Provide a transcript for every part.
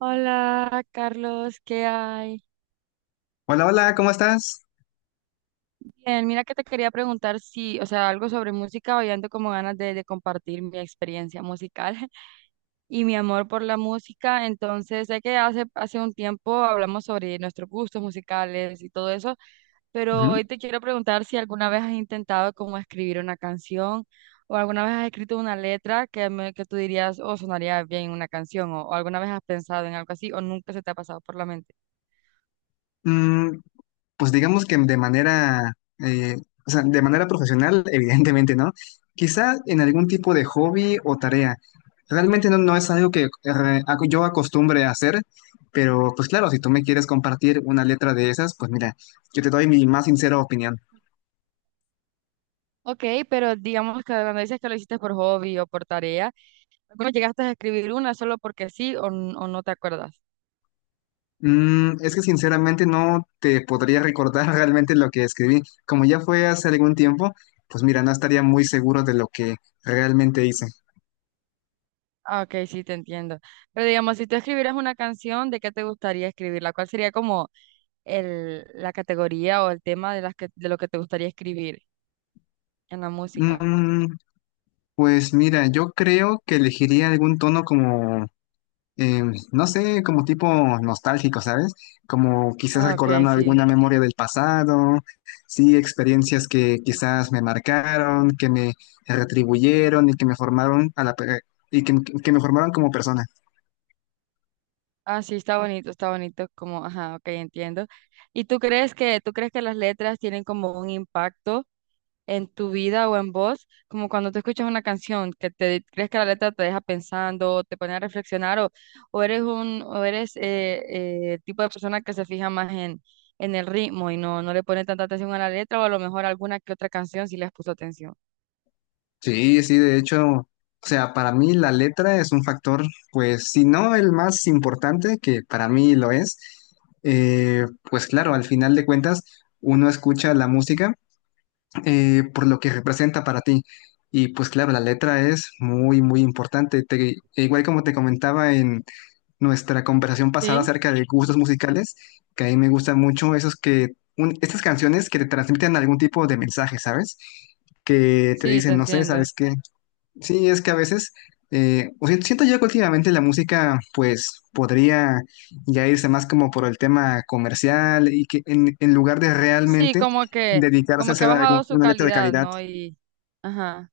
Hola, Carlos, ¿qué hay? Hola, hola, ¿cómo estás? Bien, mira que te quería preguntar si, o sea, algo sobre música. Hoy ando como ganas de compartir mi experiencia musical y mi amor por la música. Entonces, sé que hace un tiempo hablamos sobre nuestros gustos musicales y todo eso, pero Ujú. hoy te quiero preguntar si alguna vez has intentado como escribir una canción o alguna vez has escrito una letra que tú dirías, oh, sonaría bien una canción o alguna vez has pensado en algo así o nunca se te ha pasado por la mente. Mm, pues digamos que de manera, eh, o sea, de manera profesional, evidentemente, ¿no? Quizá en algún tipo de hobby o tarea. Realmente no es algo que yo acostumbre a hacer, pero pues claro, si tú me quieres compartir una letra de esas, pues mira, yo te doy mi más sincera opinión. Ok, pero digamos que cuando dices que lo hiciste por hobby o por tarea, ¿no llegaste a escribir una solo porque sí o no te acuerdas? Es que sinceramente no te podría recordar realmente lo que escribí. Como ya fue hace algún tiempo, pues mira, no estaría muy seguro de lo que realmente hice. Ah, ok, sí, te entiendo. Pero digamos, si tú escribieras una canción, ¿de qué te gustaría escribirla? ¿Cuál sería como la categoría o el tema de lo que te gustaría escribir en la música? Mm, pues mira, yo creo que elegiría algún tono como, eh, no sé, como tipo nostálgico, ¿sabes? Como quizás Ah, ok, recordando sí. alguna memoria del pasado, sí, experiencias que quizás me marcaron, que me retribuyeron y que me formaron y que me formaron como persona. Ah, sí, está bonito, como, ajá, ok, entiendo. ¿Y tú crees que las letras tienen como un impacto en tu vida o en vos, como cuando tú escuchas una canción que te crees que la letra te deja pensando, te pone a reflexionar, o eres el tipo de persona que se fija más en el ritmo y no le pone tanta atención a la letra, o a lo mejor alguna que otra canción sí les puso atención. Sí, sí, de hecho, o sea, para mí la letra es un factor, pues, si no el más importante, que para mí lo es, pues claro, al final de cuentas, uno escucha la música por lo que representa para ti. Y pues claro, la letra es muy, muy importante. E igual como te comentaba en nuestra conversación pasada ¿Sí? acerca de gustos musicales, que a mí me gustan mucho esos que, estas canciones que te transmiten algún tipo de mensaje, ¿sabes? Que te Sí, te dicen, no sé, entiendo. ¿sabes qué? Sí, es que a veces, o sea, siento yo que últimamente la música, pues, podría ya irse más como por el tema comercial y que en lugar de Sí, realmente como que, dedicarse a como que ha hacer bajado su una letra de calidad, calidad. ¿no? Y, ajá,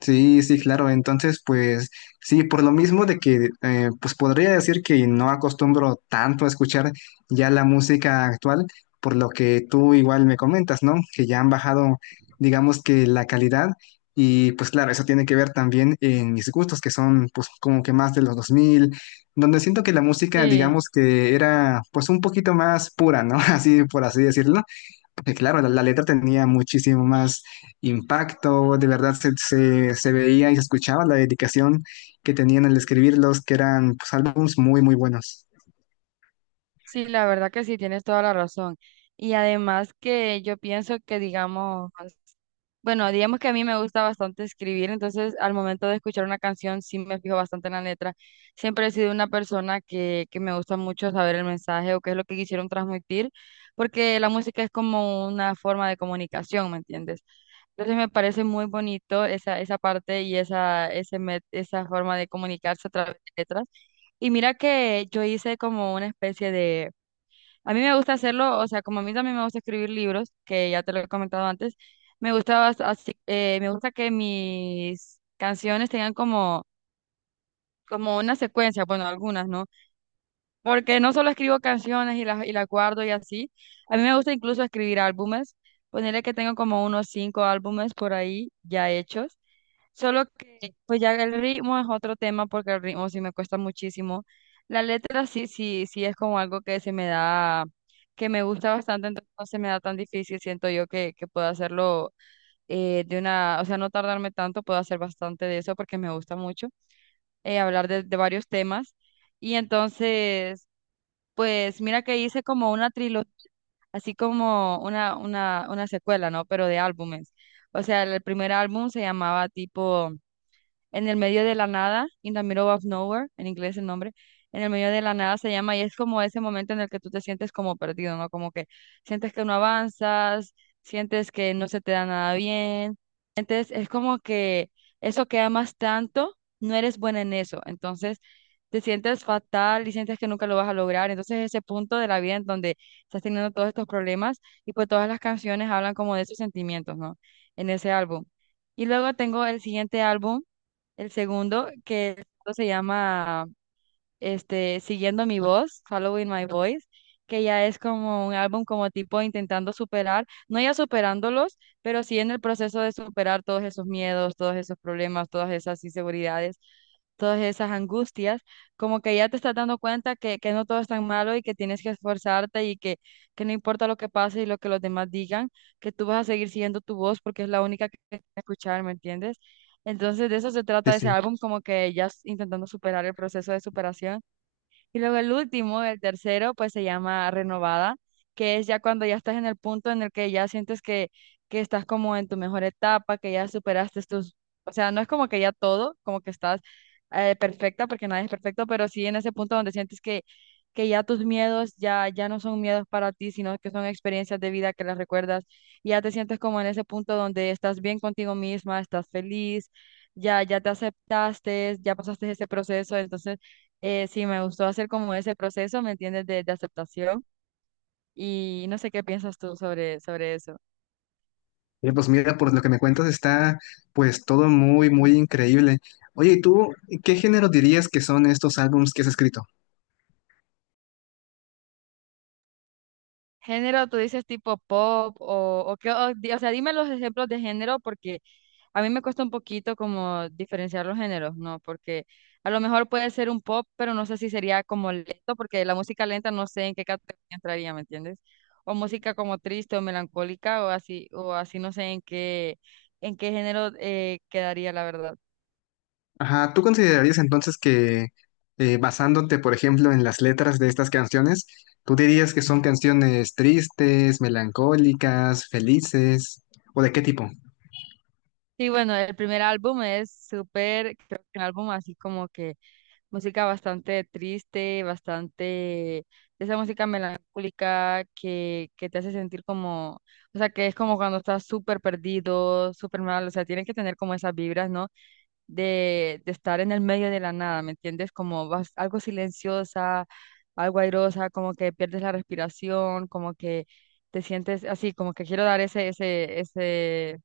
Sí, sí, claro. Entonces, pues sí, por lo mismo de que, pues podría decir que no acostumbro tanto a escuchar ya la música actual, por lo que tú igual me comentas, ¿no? Que ya han bajado, digamos que la calidad y pues claro, eso tiene que ver también en mis gustos, que son pues como que más de los 2000, donde siento que la música, sí, digamos que era pues un poquito más pura, ¿no? Así, por así decirlo. Claro, la letra tenía muchísimo más impacto, de verdad se veía y se escuchaba la dedicación que tenían al escribirlos, que eran pues álbumes muy, muy buenos. sí, la verdad que sí, tienes toda la razón. Y además que yo pienso que, digamos, bueno, digamos que a mí me gusta bastante escribir. Entonces, al momento de escuchar una canción sí me fijo bastante en la letra. Siempre he sido una persona que me gusta mucho saber el mensaje o qué es lo que quisieron transmitir, porque la música es como una forma de comunicación, ¿me entiendes? Entonces me parece muy bonito esa parte y esa forma de comunicarse a través de letras. Y mira que yo hice como una especie de, a mí me gusta hacerlo, o sea, como a mí también me gusta escribir libros, que ya te lo he comentado antes. Me gusta, me gusta que mis canciones tengan como una secuencia, bueno, algunas, ¿no? Porque no solo escribo canciones y las guardo y así. A mí me gusta incluso escribir álbumes, ponerle que tengo como unos cinco álbumes por ahí ya hechos. Solo que, pues ya el ritmo es otro tema porque el ritmo sí me cuesta muchísimo. La letra sí, sí, sí es como algo que se me da, que me gusta bastante, entonces no se me da tan difícil. Siento yo que puedo hacerlo, de una, o sea, no tardarme tanto. Puedo hacer bastante de eso porque me gusta mucho hablar de varios temas. Y entonces, pues mira que hice como una trilogía, así como una secuela, ¿no? Pero de álbumes. O sea, el primer álbum se llamaba tipo en el medio de la nada, In the Middle of Nowhere, en inglés el nombre, en el medio de la nada se llama y es como ese momento en el que tú te sientes como perdido, ¿no? Como que sientes que no avanzas, sientes que no se te da nada bien. Entonces es como que eso que amas tanto, no eres buena en eso. Entonces te sientes fatal y sientes que nunca lo vas a lograr. Entonces ese punto de la vida en donde estás teniendo todos estos problemas y pues todas las canciones hablan como de esos sentimientos, ¿no? En ese álbum. Y luego tengo el siguiente álbum, el segundo, que el segundo se llama Siguiendo mi voz, Following My Voice, que ya es como un álbum como tipo intentando superar, no ya superándolos, pero sí en el proceso de superar todos esos miedos, todos esos problemas, todas esas inseguridades, todas esas angustias, como que ya te estás dando cuenta que no todo es tan malo y que tienes que esforzarte y que no importa lo que pase y lo que los demás digan, que tú vas a seguir siguiendo tu voz porque es la única que tienes que escuchar, ¿me entiendes? Entonces de eso se Sí, trata ese sí. álbum, como que ya intentando superar el proceso de superación. Y luego el último, el tercero, pues se llama Renovada, que es ya cuando ya estás en el punto en el que ya sientes que estás como en tu mejor etapa, que ya superaste tus, o sea, no es como que ya todo, como que estás perfecta, porque nadie es perfecto, pero sí en ese punto donde sientes que ya tus miedos ya, ya no son miedos para ti, sino que son experiencias de vida que las recuerdas, y ya te sientes como en ese punto donde estás bien contigo misma, estás feliz, ya, ya te aceptaste, ya pasaste ese proceso. Entonces, sí, me gustó hacer como ese proceso, ¿me entiendes? De aceptación. Y no sé qué piensas tú sobre eso. Pues mira, por lo que me cuentas está pues todo muy, muy increíble. Oye, ¿y tú qué género dirías que son estos álbumes que has escrito? Género, tú dices tipo pop o qué, o sea, dime los ejemplos de género porque a mí me cuesta un poquito como diferenciar los géneros, ¿no? Porque a lo mejor puede ser un pop, pero no sé si sería como lento, porque la música lenta no sé en qué categoría entraría, ¿me entiendes? O música como triste o melancólica o así no sé en qué género quedaría, la verdad. Ajá, ¿tú considerarías entonces que basándote, por ejemplo, en las letras de estas canciones, tú dirías que son canciones tristes, melancólicas, felices, o de qué tipo? Sí, bueno, el primer álbum es súper, creo que un álbum así como que música bastante triste, bastante, esa música melancólica que te hace sentir como, o sea, que es como cuando estás súper perdido, súper mal, o sea, tienen que tener como esas vibras, ¿no? De estar en el medio de la nada, ¿me entiendes? Como vas, algo silenciosa, algo airosa, como que pierdes la respiración, como que te sientes así, como que quiero dar ese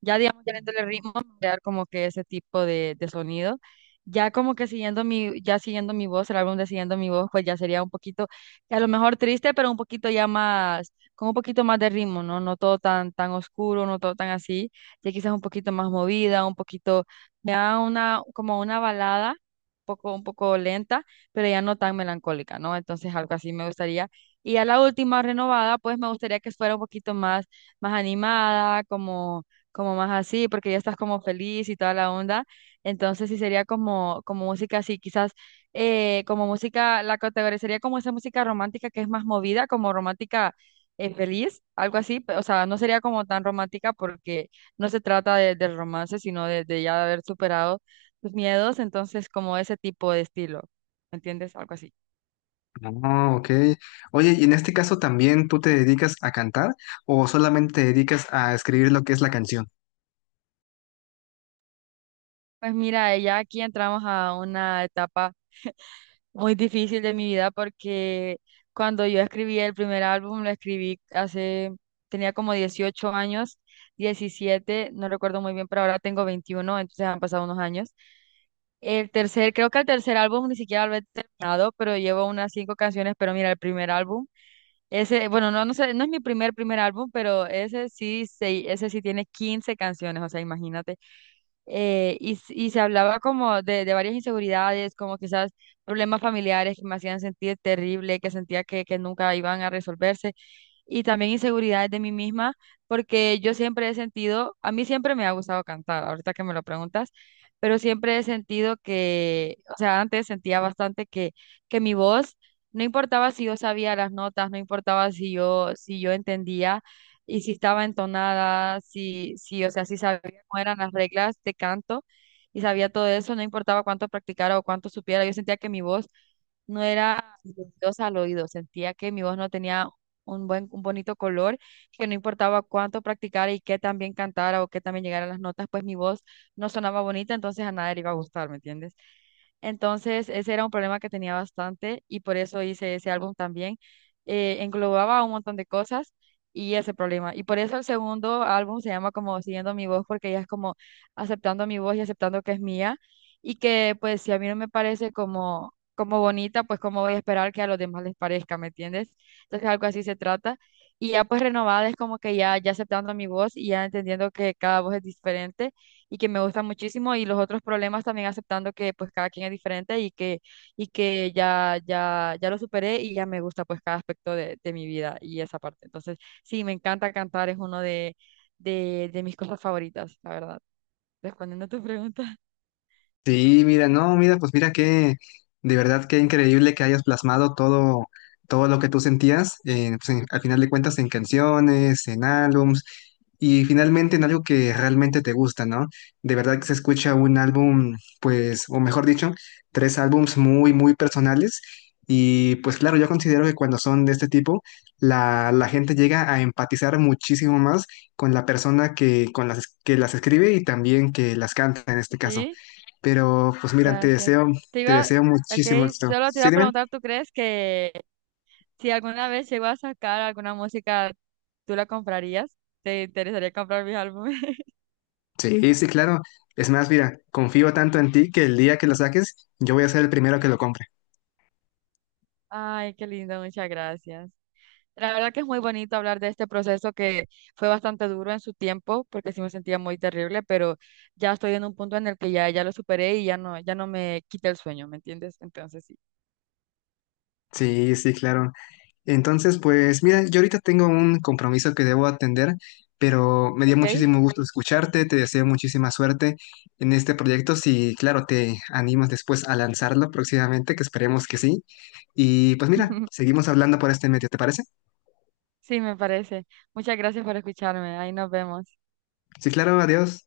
ya, digamos, ya dentro del ritmo, crear como que ese tipo de sonido. Ya como que siguiendo mi voz, el álbum de Siguiendo mi voz, pues ya sería un poquito, a lo mejor triste, pero un poquito ya más, con un poquito más de ritmo, ¿no? No todo tan, tan oscuro, no todo tan así. Ya quizás un poquito más movida, un poquito, ya una, como una balada, un poco lenta, pero ya no tan melancólica, ¿no? Entonces algo así me gustaría. Y a la última renovada, pues me gustaría que fuera un poquito más, animada, como como más así, porque ya estás como feliz y toda la onda. Entonces sí sería como música así, quizás como música, la categorizaría como esa música romántica que es más movida, como romántica feliz, algo así. O sea, no sería como tan romántica porque no se trata del romance, sino de ya haber superado tus miedos. Entonces, como ese tipo de estilo, ¿me entiendes? Algo así. Ah, ok. Oye, ¿y en este caso también tú te dedicas a cantar o solamente te dedicas a escribir lo que es la canción? Pues mira, ya aquí entramos a una etapa muy difícil de mi vida porque cuando yo escribí el primer álbum, lo escribí tenía como 18 años, 17 no recuerdo muy bien, pero ahora tengo 21. Entonces, han pasado unos años. Creo que el tercer álbum ni siquiera lo he terminado, pero llevo unas cinco canciones. Pero mira, el primer álbum, ese, bueno, no, no sé, no es mi primer primer álbum, pero ese sí tiene 15 canciones, o sea, imagínate. Y se hablaba como de varias inseguridades, como quizás problemas familiares que me hacían sentir terrible, que sentía que nunca iban a resolverse, y también inseguridades de mí misma, porque yo siempre he sentido, a mí siempre me ha gustado cantar, ahorita que me lo preguntas, pero siempre he sentido que, o sea, antes sentía bastante que mi voz. No importaba si yo sabía las notas, no importaba si yo entendía, y si estaba entonada, o sea, si sabía cómo eran las reglas de canto y sabía todo eso. No importaba cuánto practicara o cuánto supiera, yo sentía que mi voz no era melodiosa al oído, sentía que mi voz no tenía un bonito color, que no importaba cuánto practicara y qué tan bien cantara o qué tan bien llegara a las notas, pues mi voz no sonaba bonita, entonces a nadie le iba a gustar, ¿me entiendes? Entonces, ese era un problema que tenía bastante y por eso hice ese álbum también. Englobaba un montón de cosas y ese problema. Y por eso el segundo álbum se llama como Siguiendo mi voz, porque ella es como aceptando mi voz y aceptando que es mía y que pues si a mí no me parece como bonita, pues cómo voy a esperar que a los demás les parezca, ¿me entiendes? Entonces, algo así se trata. Y ya pues renovada es como que ya, ya aceptando mi voz y ya entendiendo que cada voz es diferente y que me gusta muchísimo y los otros problemas también aceptando que pues cada quien es diferente y que ya, ya, ya lo superé y ya me gusta pues cada aspecto de mi vida y esa parte. Entonces, sí, me encanta cantar, es uno de mis cosas favoritas, la verdad. Respondiendo a tu pregunta. Sí, mira, no, mira, pues mira que de verdad qué increíble que hayas plasmado todo, todo lo que tú sentías, al final de cuentas en canciones, en álbums y finalmente en algo que realmente te gusta, ¿no? De verdad que se escucha un álbum, pues, o mejor dicho, tres álbums muy, muy personales y pues claro, yo considero que cuando son de este tipo, la gente llega a empatizar muchísimo más con la persona con que las escribe y también que las canta en este caso. Sí, Pero pues mira, gracias. Te te iba, deseo muchísimo ok, éxito. solo te iba ¿Sí, a dime? preguntar, ¿tú crees que si alguna vez llego a sacar alguna música, tú la comprarías? ¿Te interesaría comprar mis álbumes? Sí, sí, claro. Es más, mira, confío tanto en ti que el día que lo saques, yo voy a ser el primero que lo compre. Ay, qué lindo, muchas gracias. La verdad que es muy bonito hablar de este proceso que fue bastante duro en su tiempo, porque sí me sentía muy terrible, pero ya estoy en un punto en el que ya, ya lo superé y ya no, ya no me quita el sueño, ¿me entiendes? Entonces sí. Sí, sí, claro. Entonces, pues mira, yo ahorita tengo un compromiso que debo atender, pero me dio ¿Ok? muchísimo gusto escucharte, te deseo muchísima suerte en este proyecto, si claro, te animas después a lanzarlo próximamente, que esperemos que sí. Y pues mira, seguimos hablando por este medio, ¿te parece? Sí, me parece. Muchas gracias por escucharme. Ahí nos vemos. Sí, claro, adiós.